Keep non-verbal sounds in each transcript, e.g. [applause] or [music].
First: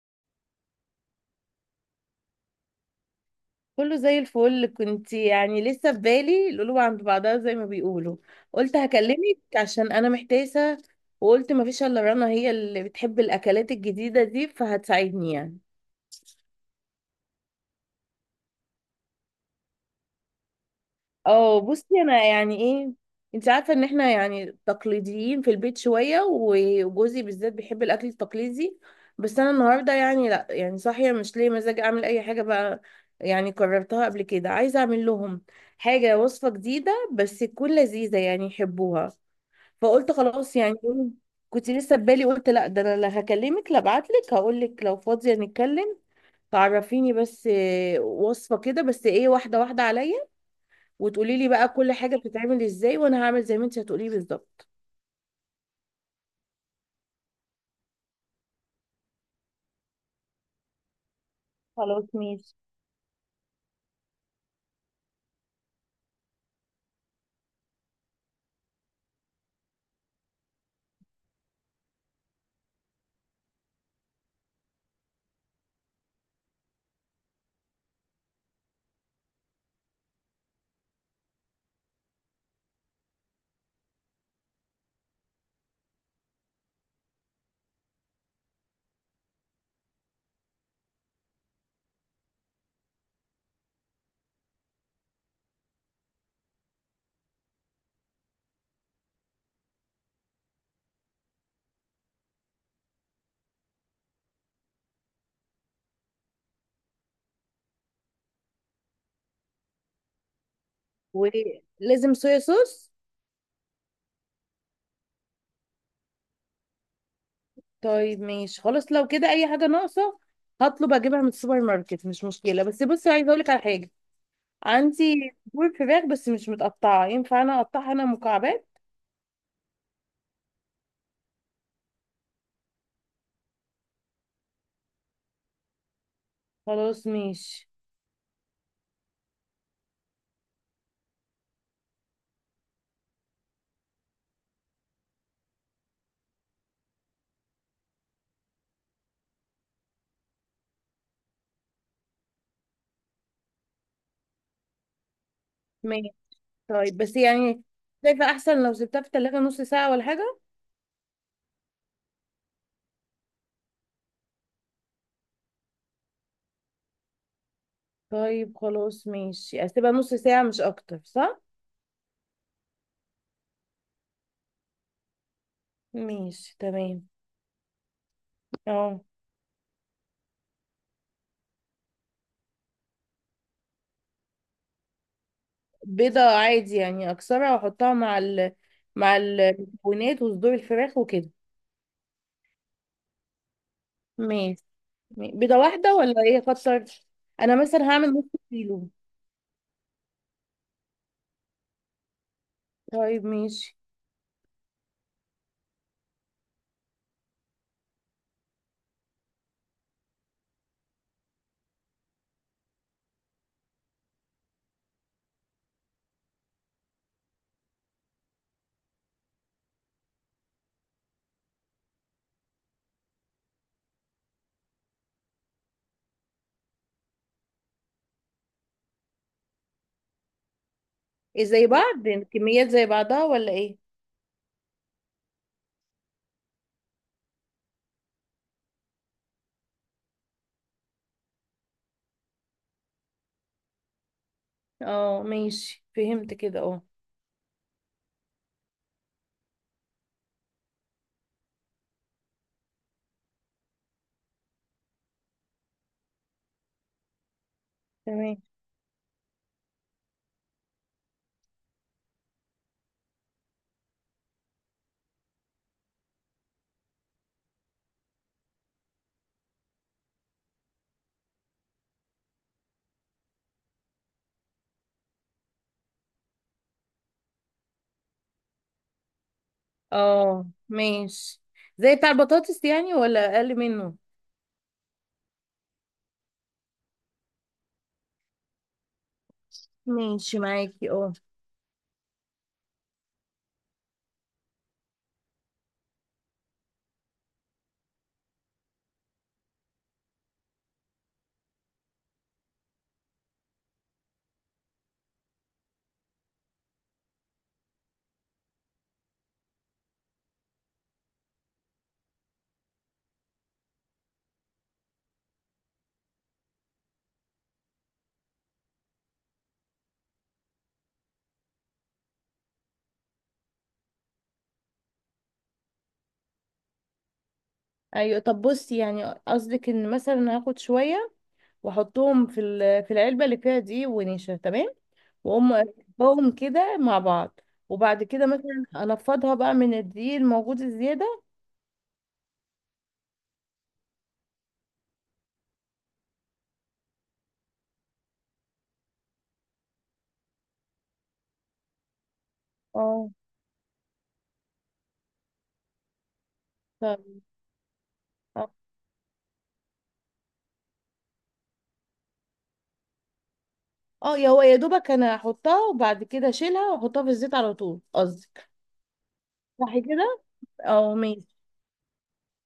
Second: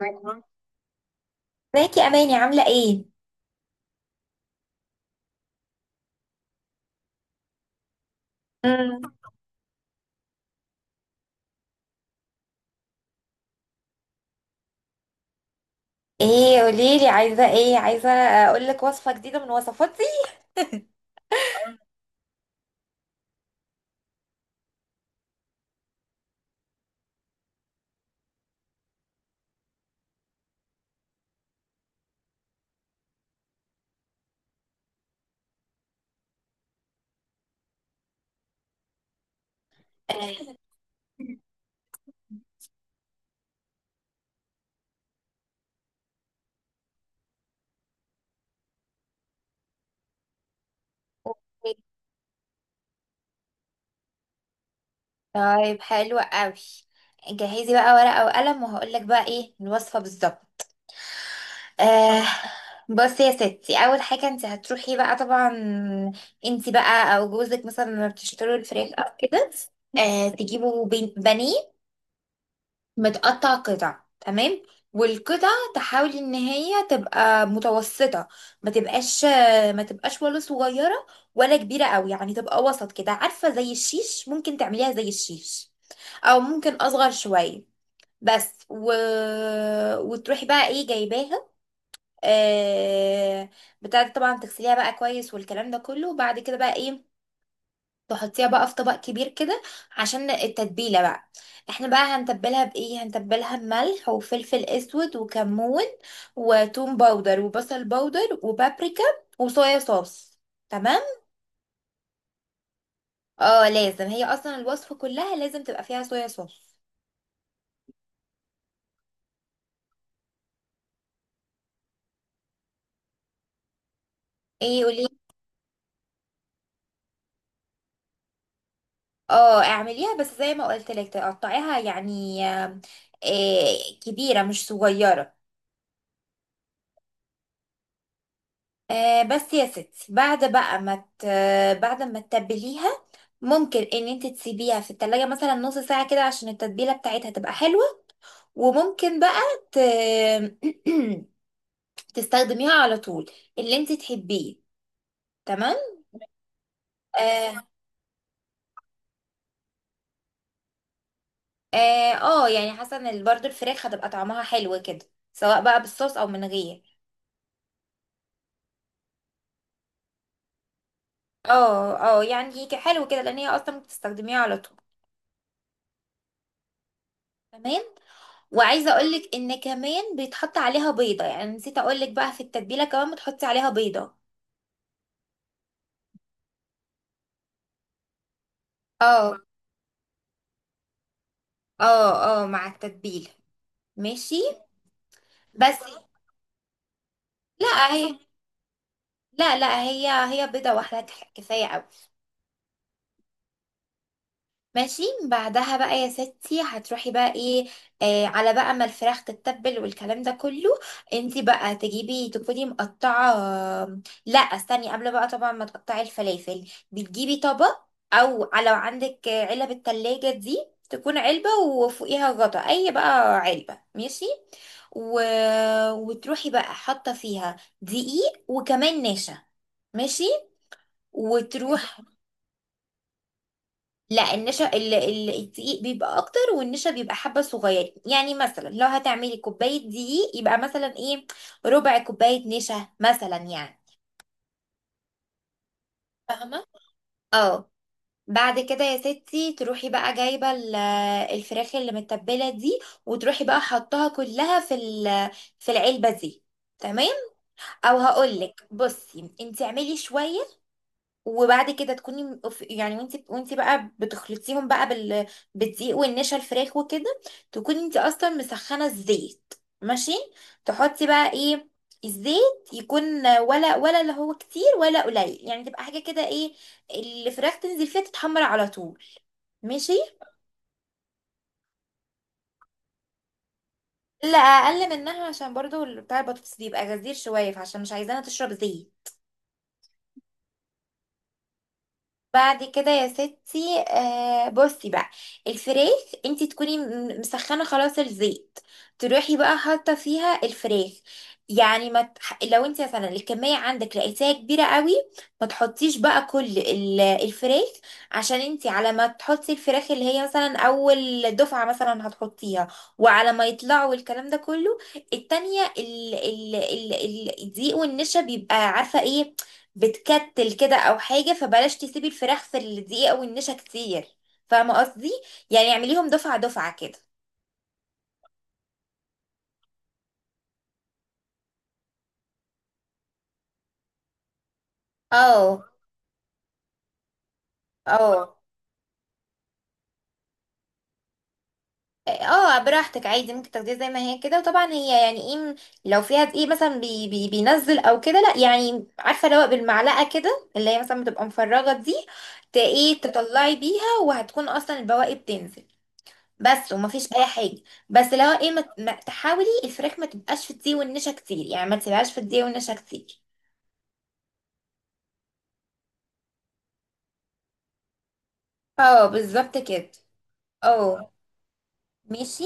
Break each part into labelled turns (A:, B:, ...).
A: ازيك يا اماني، عامله ايه؟
B: كله زي الفل. كنت يعني لسه في بالي القلوب عند بعضها زي ما بيقولوا. قلت
A: مم.
B: هكلمك عشان انا محتاسه، وقلت ما فيش الا رنا، هي اللي بتحب الاكلات الجديده دي فهتساعدني يعني.
A: ايه؟ قوليلي، عايزه ايه؟ عايزه اقول لك وصفه جديده من وصفاتي؟
B: اه بصي، انا يعني ايه، انت عارفه ان احنا يعني تقليديين في البيت شويه، وجوزي بالذات بيحب الاكل التقليدي. بس انا النهارده يعني لا صاحيه، مش ليه مزاج اعمل اي حاجه بقى. يعني قررتها قبل كده، عايزه اعمل لهم حاجه، وصفه جديده بس تكون لذيذه يعني يحبوها. فقلت خلاص يعني إيه، كنت لسه ببالي قلت لا ده انا لا هكلمك لا ابعتلك هقولك لو فاضيه نتكلم تعرفيني، بس إيه، وصفه كده، بس ايه، واحده واحده عليا، وتقولي لي بقى
A: أوكي،
B: كل حاجة بتتعمل ازاي، وانا هعمل زي ما انت هتقولي لي بالظبط.
A: طيب حلو قوي. جهزي بقى ورقه وقلم وهقول لك بقى ايه الوصفه بالظبط.
B: خلاص
A: آه،
B: ماشي.
A: بصي يا ستي، اول حاجه انت هتروحي بقى طبعا. انت بقى او جوزك مثلا لما بتشتروا الفراخ او كده. آه، تجيبوا بانيه متقطع قطع، تمام. والقطع تحاول ان هي تبقى متوسطة، ما تبقاش ما تبقاش ولا صغيرة ولا كبيرة قوي، يعني تبقى وسط كده، عارفة؟ زي الشيش، ممكن تعمليها زي الشيش او ممكن اصغر شوية. بس وتروحي بقى ايه جايباها آه... بتاعت، طبعا تغسليها بقى كويس والكلام ده كله، وبعد كده بقى ايه، تحطيها بقى في طبق كبير كده عشان التتبيلة بقى. احنا بقى هنتبلها بإيه؟ هنتبلها بملح وفلفل اسود وكمون وتوم باودر وبصل باودر وبابريكا وصويا صوص. تمام.
B: ولازم صويا صوص؟
A: اه، لازم، هي اصلا الوصفة كلها لازم تبقى فيها صويا صوص.
B: طيب ماشي، خلاص لو كده اي حاجة ناقصة هطلب اجيبها من السوبر ماركت، مش مشكلة. بس بصي، عايزة اقولك على حاجة.
A: ايه، قولي.
B: عندي صدور فراخ، بس مش متقطعة، ينفع انا اقطعها انا مكعبات؟
A: اه، اعمليها بس زي ما قلت لك، تقطعيها يعني، إيه، كبيرة مش صغيرة.
B: خلاص ماشي.
A: آه بس يا ستي، بعد بقى ما ت... بعد ما تتبليها، ممكن ان انت تسيبيها في التلاجة مثلا نص ساعة كده عشان التتبيلة بتاعتها تبقى حلوة. وممكن بقى ت... [clears throat] تستخدميها على طول، اللي انت تحبيه. تمام.
B: ماشي. طيب بس
A: اه،
B: يعني، شايفة احسن لو سبتها في التلاجة نص ساعة ولا حاجة؟
A: اه، آه يعني حاسه ان برضو الفراخ هتبقى طعمها حلو كده، سواء بقى بالصوص او من غير.
B: طيب خلاص ماشي، اسيبها نص ساعة مش اكتر، صح؟
A: اه، اه، يعني هيك حلو كده، لان هي اصلا بتستخدميها على طول.
B: ماشي تمام.
A: تمام. وعايزه
B: اه،
A: اقولك ان كمان بيتحط عليها بيضه، يعني نسيت اقولك بقى، في التتبيله كمان بتحطي عليها بيضه.
B: بيضة عادي يعني، أكسرها وأحطها مع مع
A: اه،
B: المكونات وصدور الفراخ وكده.
A: اه، اه، مع التتبيله. ماشي.
B: ماشي. بيضة
A: بس.
B: واحدة ولا إيه أكتر؟ أنا مثلا
A: لا،
B: هعمل
A: هي،
B: نص كيلو.
A: لا، لا، هي هي بيضه واحده كفايه قوي.
B: طيب ماشي.
A: ماشي، بعدها بقى يا ستي هتروحي بقى ايه؟ آه، على بقى ما الفراخ تتبل والكلام ده كله، انتي بقى تجيبي تكوني مقطعة. لا، استني، قبل بقى طبعا ما تقطعي الفلافل، بتجيبي طبق، او لو عندك علب التلاجة دي، تكون علبة وفوقيها غطا، اي بقى علبة، ماشي. و... وتروحي بقى حاطة فيها دقيق وكمان نشا. ماشي.
B: إيه، زي
A: وتروح.
B: بعض الكميات، زي بعضها ولا إيه؟
A: لا، النشا، الدقيق بيبقى اكتر والنشا بيبقى حبه صغيرين، يعني مثلا لو هتعملي كوبايه دقيق، يبقى مثلا ايه، ربع كوبايه نشا مثلا يعني.
B: اه ماشي، فهمت كده
A: فاهمه.
B: اه.
A: اه. بعد كده يا ستي، تروحي بقى جايبه الفراخ اللي متبله دي، وتروحي بقى حطها كلها في في العلبه دي. تمام. او
B: تمام.
A: هقولك بصي، انت اعملي شويه. وبعد كده تكوني يعني، وانت بقى بتخلطيهم بقى بالدقيق والنشا، الفراخ وكده، تكوني انت اصلا مسخنه الزيت. ماشي. تحطي بقى ايه، الزيت يكون ولا اللي هو كتير ولا قليل، يعني تبقى حاجه كده، ايه، الفراخ تنزل فيها تتحمر على طول. ماشي.
B: اه ماشي. زي بتاع البطاطس يعني ولا أقل منه؟
A: لا، اقل منها، عشان برضو بتاع البطاطس بيبقى غزير شويه، فعشان مش عايزاها تشرب زيت.
B: ماشي معاكي اه.
A: بعد كده يا ستي، آه بصي بقى، الفراخ انت تكوني مسخنه خلاص الزيت، تروحي بقى حاطه فيها الفراخ. يعني ما تح... لو انت مثلا الكميه عندك لقيتيها كبيره قوي، ما تحطيش بقى كل الفراخ، عشان انت على ما تحطي الفراخ اللي هي مثلا اول دفعه مثلا هتحطيها وعلى ما يطلعوا الكلام ده كله، التانية الدقيق والنشا بيبقى عارفه ايه، بتكتل كده او حاجه، فبلاش تسيبي الفراخ في الدقيق او النشا كتير. فاهمه قصدي؟ يعني اعمليهم دفعه دفعه كده.
B: ايوه، طب بصي، يعني قصدك ان مثلا هاخد شويه واحطهم في العلبه اللي فيها دي ونشا، تمام. واقوم
A: اه،
B: افركهم كده مع بعض، وبعد كده
A: اه،
B: مثلا انفضها بقى من الدقيق الموجود الزياده.
A: اه، براحتك، عادي، ممكن تاخديها زي ما هي كده. وطبعا هي يعني ايه، لو فيها دقيق مثلا بي بي بينزل او كده، لا يعني عارفه، لو بالمعلقه كده اللي هي مثلا بتبقى مفرغه دي، ايه،
B: اه.
A: تطلعي بيها وهتكون اصلا البواقي بتنزل. بس،
B: ف...
A: ومفيش اي حاجه. بس لو
B: اه
A: ايه، تحاولي الفراخ ما تبقاش في الدقيق والنشا كتير، يعني ما تسيبهاش في الدقيق والنشا كتير.
B: آه، يا هو يا دوبك انا احطها وبعد كده اشيلها واحطها في الزيت على طول، قصدك؟
A: اه، بالظبط
B: صح
A: كده.
B: كده. اه
A: اه.
B: ماشي.
A: ماشي.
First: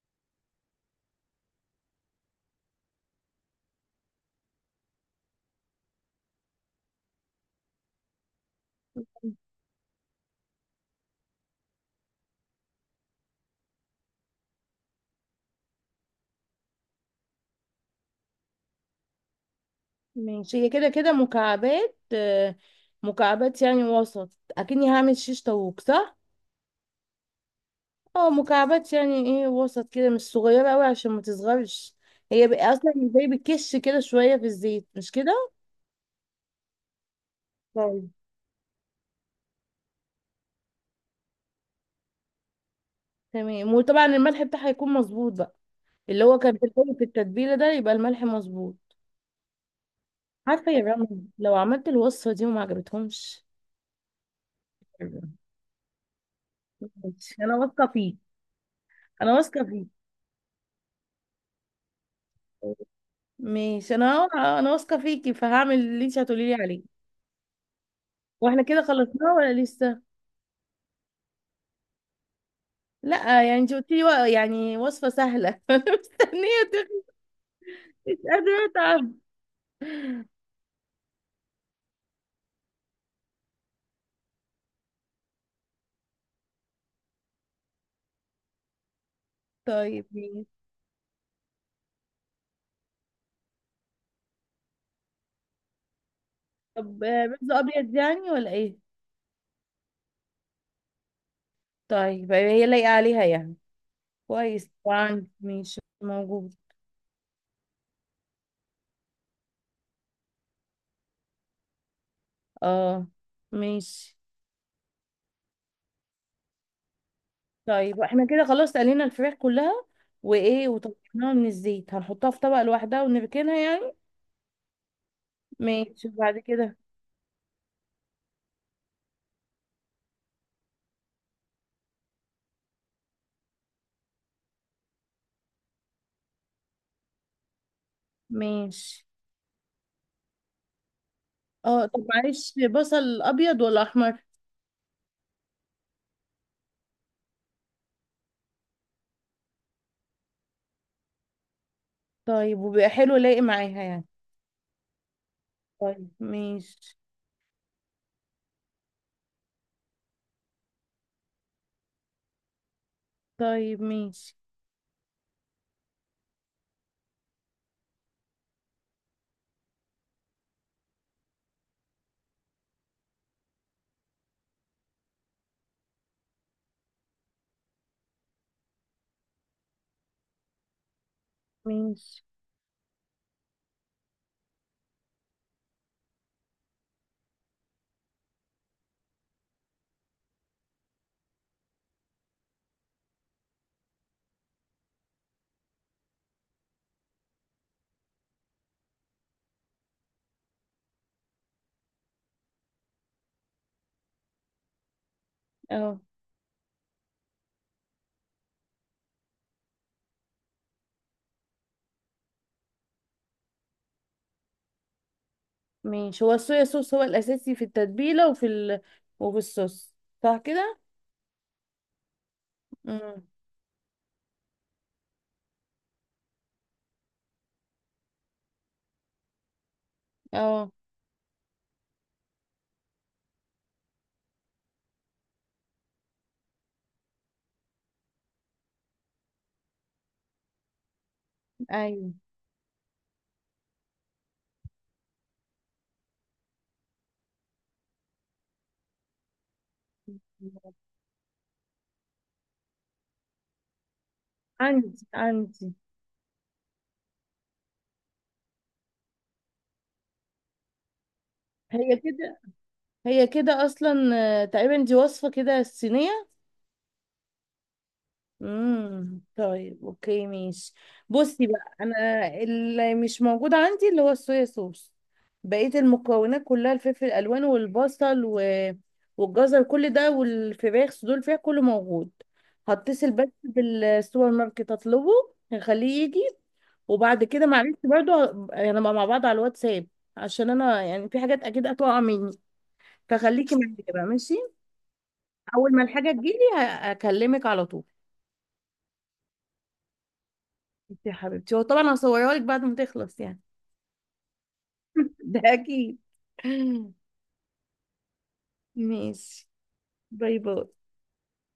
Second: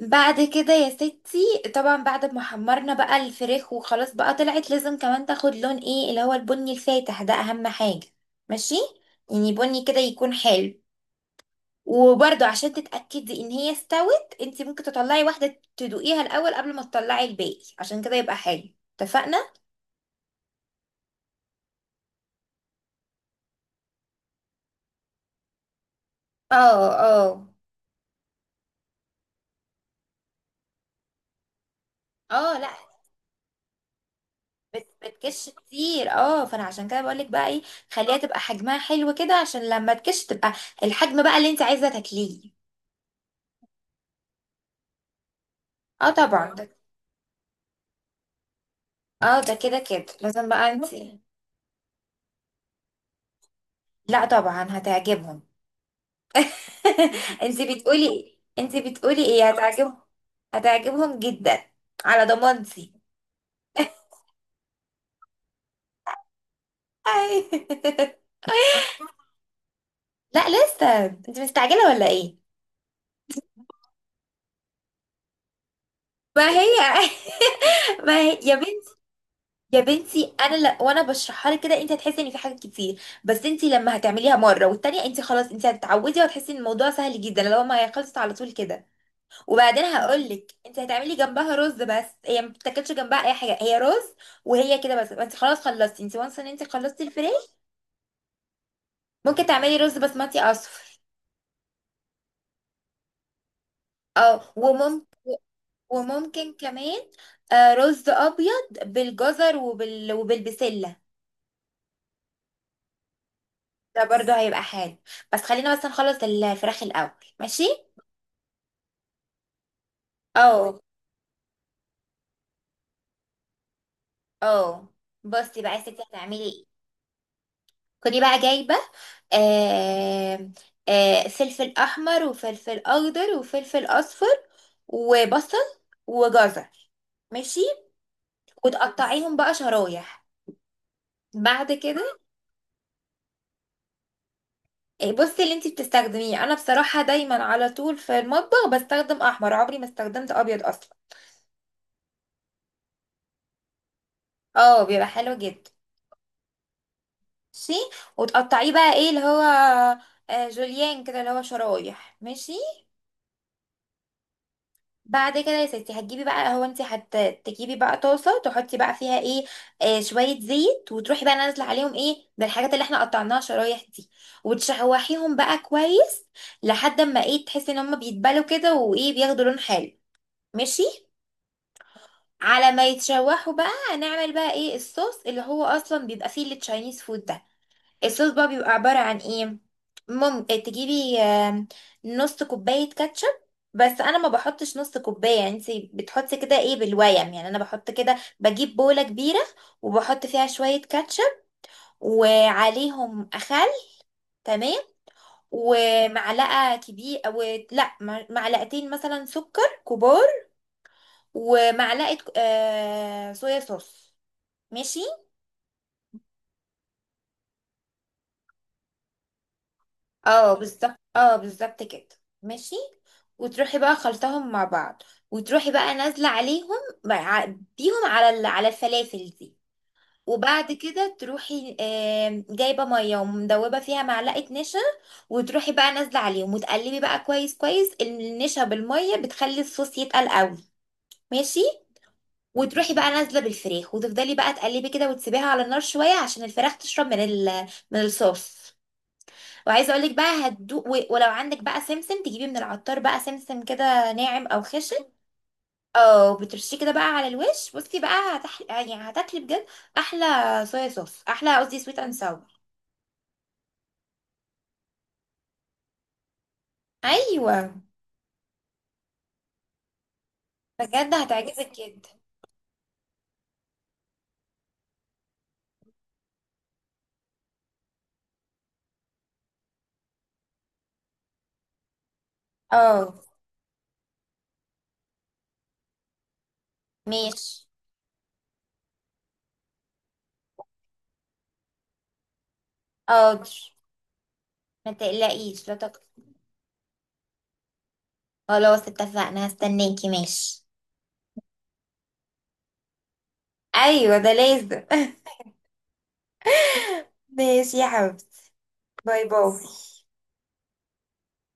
A: بعد كده يا ستي، طبعا بعد ما حمرنا بقى الفراخ وخلاص بقى طلعت، لازم كمان تاخد لون، ايه اللي هو البني الفاتح ده، اهم حاجة. ماشي. يعني بني كده يكون حلو. وبرده عشان تتأكدي ان هي استوت، انت ممكن تطلعي واحدة تدوقيها الاول قبل ما تطلعي الباقي، عشان كده يبقى حلو. اتفقنا؟
B: ماشي. هي كده كده مكعبات، آه، مكعبات يعني وسط. اكني هعمل شيش طاووق صح.
A: اه، اه،
B: اه مكعبات يعني، ايه، وسط كده مش صغيره قوي عشان ما تصغرش. هي
A: اه. لا،
B: بقى اصلا زي بتكش كده شويه في الزيت، مش
A: بتكش كتير، اه، فانا عشان كده بقولك بقى ايه،
B: كده؟
A: خليها تبقى حجمها حلو كده، عشان لما تكش تبقى الحجم بقى اللي انت عايزه تاكليه.
B: تمام. وطبعا الملح بتاعها هيكون مظبوط بقى،
A: اه،
B: اللي هو
A: طبعا
B: كان في
A: ده.
B: الأول في التتبيله ده، يبقى الملح مظبوط.
A: اه، ده كده كده لازم بقى.
B: عارفه يا
A: انت
B: رنا، لو عملت الوصفه دي وما عجبتهمش.
A: لا، طبعا هتعجبهم. [laughs]
B: ماشي، انا
A: انت
B: واثقه
A: بتقولي
B: فيك،
A: ايه؟ انت بتقولي
B: انا
A: ايه؟
B: واثقه فيك.
A: هتعجبهم. هتعجبهم جدا، على ضمانتي.
B: ماشي. انا واثقه فيكي فهعمل اللي انت هتقولي لي عليه.
A: [laughs] أي.
B: واحنا كده خلصناه ولا لسه؟
A: لا، لسه، انت مستعجله ولا ايه؟
B: لا يعني، انت قلتي لي يعني وصفه سهله. [laughs] انا
A: ما هي.
B: مستنيه تخلص،
A: [laughs]
B: مش
A: ما هي يا
B: قادره
A: بنتي.
B: اتعب.
A: يا بنتي، انا وانا بشرحها لك كده، انت هتحسي ان في حاجات كتير، بس انت لما هتعمليها مره والتانيه، انت خلاص، انت هتتعودي وهتحسي ان الموضوع سهل جدا، لو ما هي خلصت على طول كده. وبعدين
B: طيب
A: هقول
B: ماشي.
A: لك، انت هتعملي جنبها رز، بس هي ما بتاكلش جنبها اي حاجه، هي رز. وهي كده بس، انت خلاص خلصتي، انت وانس ان انت خلصتي
B: طب آه، بيض
A: الفراخ.
B: ابيض يعني ولا ايه؟
A: ممكن تعملي رز بسمتي اصفر.
B: طيب هي لايقه عليها يعني؟
A: اه،
B: كويس،
A: وممكن،
B: وعندي ماشي
A: وممكن
B: موجود.
A: كمان، آه، رز ابيض بالجزر وبالبسله.
B: اه
A: ده
B: ماشي.
A: برضه هيبقى حلو. بس خلينا بس نخلص الفراخ الاول. ماشي.
B: طيب احنا كده خلاص قلينا الفراخ كلها، وايه،
A: اه،
B: وطلعناها من الزيت، هنحطها في طبق لوحدها ونركنها يعني؟
A: اه، بصي بقى يا ستي
B: ماشي،
A: هتعملي
B: وبعد
A: ايه.
B: كده.
A: كني بقى جايبه آه فلفل احمر وفلفل اخضر وفلفل اصفر وبصل وجزر، ماشي،
B: ماشي.
A: وتقطعيهم بقى شرايح. بعد
B: اه طب
A: كده،
B: معلش، بصل ابيض ولا احمر؟
A: آه، بصي، اللي انتي بتستخدميه، انا بصراحه دايما على طول في المطبخ بستخدم احمر، عمري ما استخدمت ابيض اصلا.
B: طيب وبيبقى حلو لايق معاها يعني؟
A: اه، بيبقى حلو جدا.
B: طيب ماشي.
A: ماشي. وتقطعيه بقى ايه اللي هو، آه، جوليان كده، اللي هو شرايح. ماشي.
B: طيب ماشي.
A: بعد كده يا ستي، هتجيبي بقى، هو انت هتجيبي بقى طاسه، تحطي بقى فيها ايه، آه، شويه زيت، وتروحي بقى نازله عليهم ايه، بالحاجات اللي احنا قطعناها شرايح دي، وتشوحيهم بقى كويس لحد ما، ايه، تحسي ان هم بيتبلوا كده، وايه، بياخدوا لون حلو. ماشي.
B: ماشي.
A: على ما يتشوحوا بقى، هنعمل بقى ايه الصوص اللي هو اصلا بيبقى فيه التشاينيز فود ده. الصوص بقى بيبقى عبارة عن ايه، ممكن تجيبي نص كوباية كاتشب. بس انا ما بحطش نص كوباية يعني، انت بتحطي كده ايه بالويم يعني، انا بحط كده، بجيب بولة كبيرة وبحط فيها شوية كاتشب، وعليهم خل، تمام،
B: اه
A: ومعلقة كبيرة، أو لا، معلقتين مثلا سكر كبار، ومعلقة صويا صوص. ماشي.
B: ماشي. هو الصويا صوص هو الاساسي في التتبيله وفي الصوص، صح
A: اه
B: كده؟
A: بالظبط، اه بالظبط كده. ماشي.
B: امم.
A: وتروحي بقى خلطهم مع بعض، وتروحي بقى نازله عليهم، مع- بيهم على على الفلافل دي.
B: اه
A: وبعد كده تروحي جايبه ميه ومدوبه فيها معلقه نشا، وتروحي بقى نازله عليهم وتقلبي بقى كويس كويس. النشا بالميه بتخلي الصوص يتقل قوي. ماشي.
B: ايوه.
A: وتروحي بقى نازله بالفراخ، وتفضلي بقى تقلبي كده وتسيبيها على النار شويه عشان الفراخ تشرب من ال من الصوص وعايزه اقول لك بقى هتدوق، ولو عندك بقى سمسم، تجيبي من العطار بقى سمسم كده، ناعم او
B: عندي
A: خشن،
B: عندي
A: او بترشيه كده بقى على الوش. بصي بقى يعني هتاكلي بجد احلى صويا صوص، احلى، قصدي
B: هي
A: سويت اند
B: كده،
A: ساور.
B: هي كده اصلا. آه، تقريبا دي وصفة كده الصينية.
A: ايوه،
B: طيب اوكي ماشي.
A: بجد
B: بصي
A: هتعجبك
B: بقى،
A: جدا.
B: انا اللي مش موجود عندي اللي هو الصويا صوص، بقية المكونات كلها: الفلفل الالوان والبصل والجزر كل ده، والفراخ صدور الفراخ كله موجود. هتصل
A: اه.
B: بس بالسوبر ماركت اطلبه، هخليه يجي. وبعد كده
A: ماشي.
B: معلش برضو هنبقى مع بعض على الواتساب، عشان انا يعني في حاجات اكيد هتقع مني،
A: حاضر،
B: فخليكي معايا بقى ماشي.
A: ما تقلقيش،
B: اول
A: لا
B: ما
A: تقلقي.
B: الحاجه تجيلي هكلمك على طول.
A: خلاص، اتفقنا، هستناكي. ماشي.
B: انت يا حبيبتي، هو طبعا هصورها لك بعد ما تخلص يعني.
A: ايوه، ده لازم.
B: [laughs] ده اكيد.
A: [laughs] ماشي يا حبيبتي. باي
B: ماشي.
A: باي.
B: باي باي.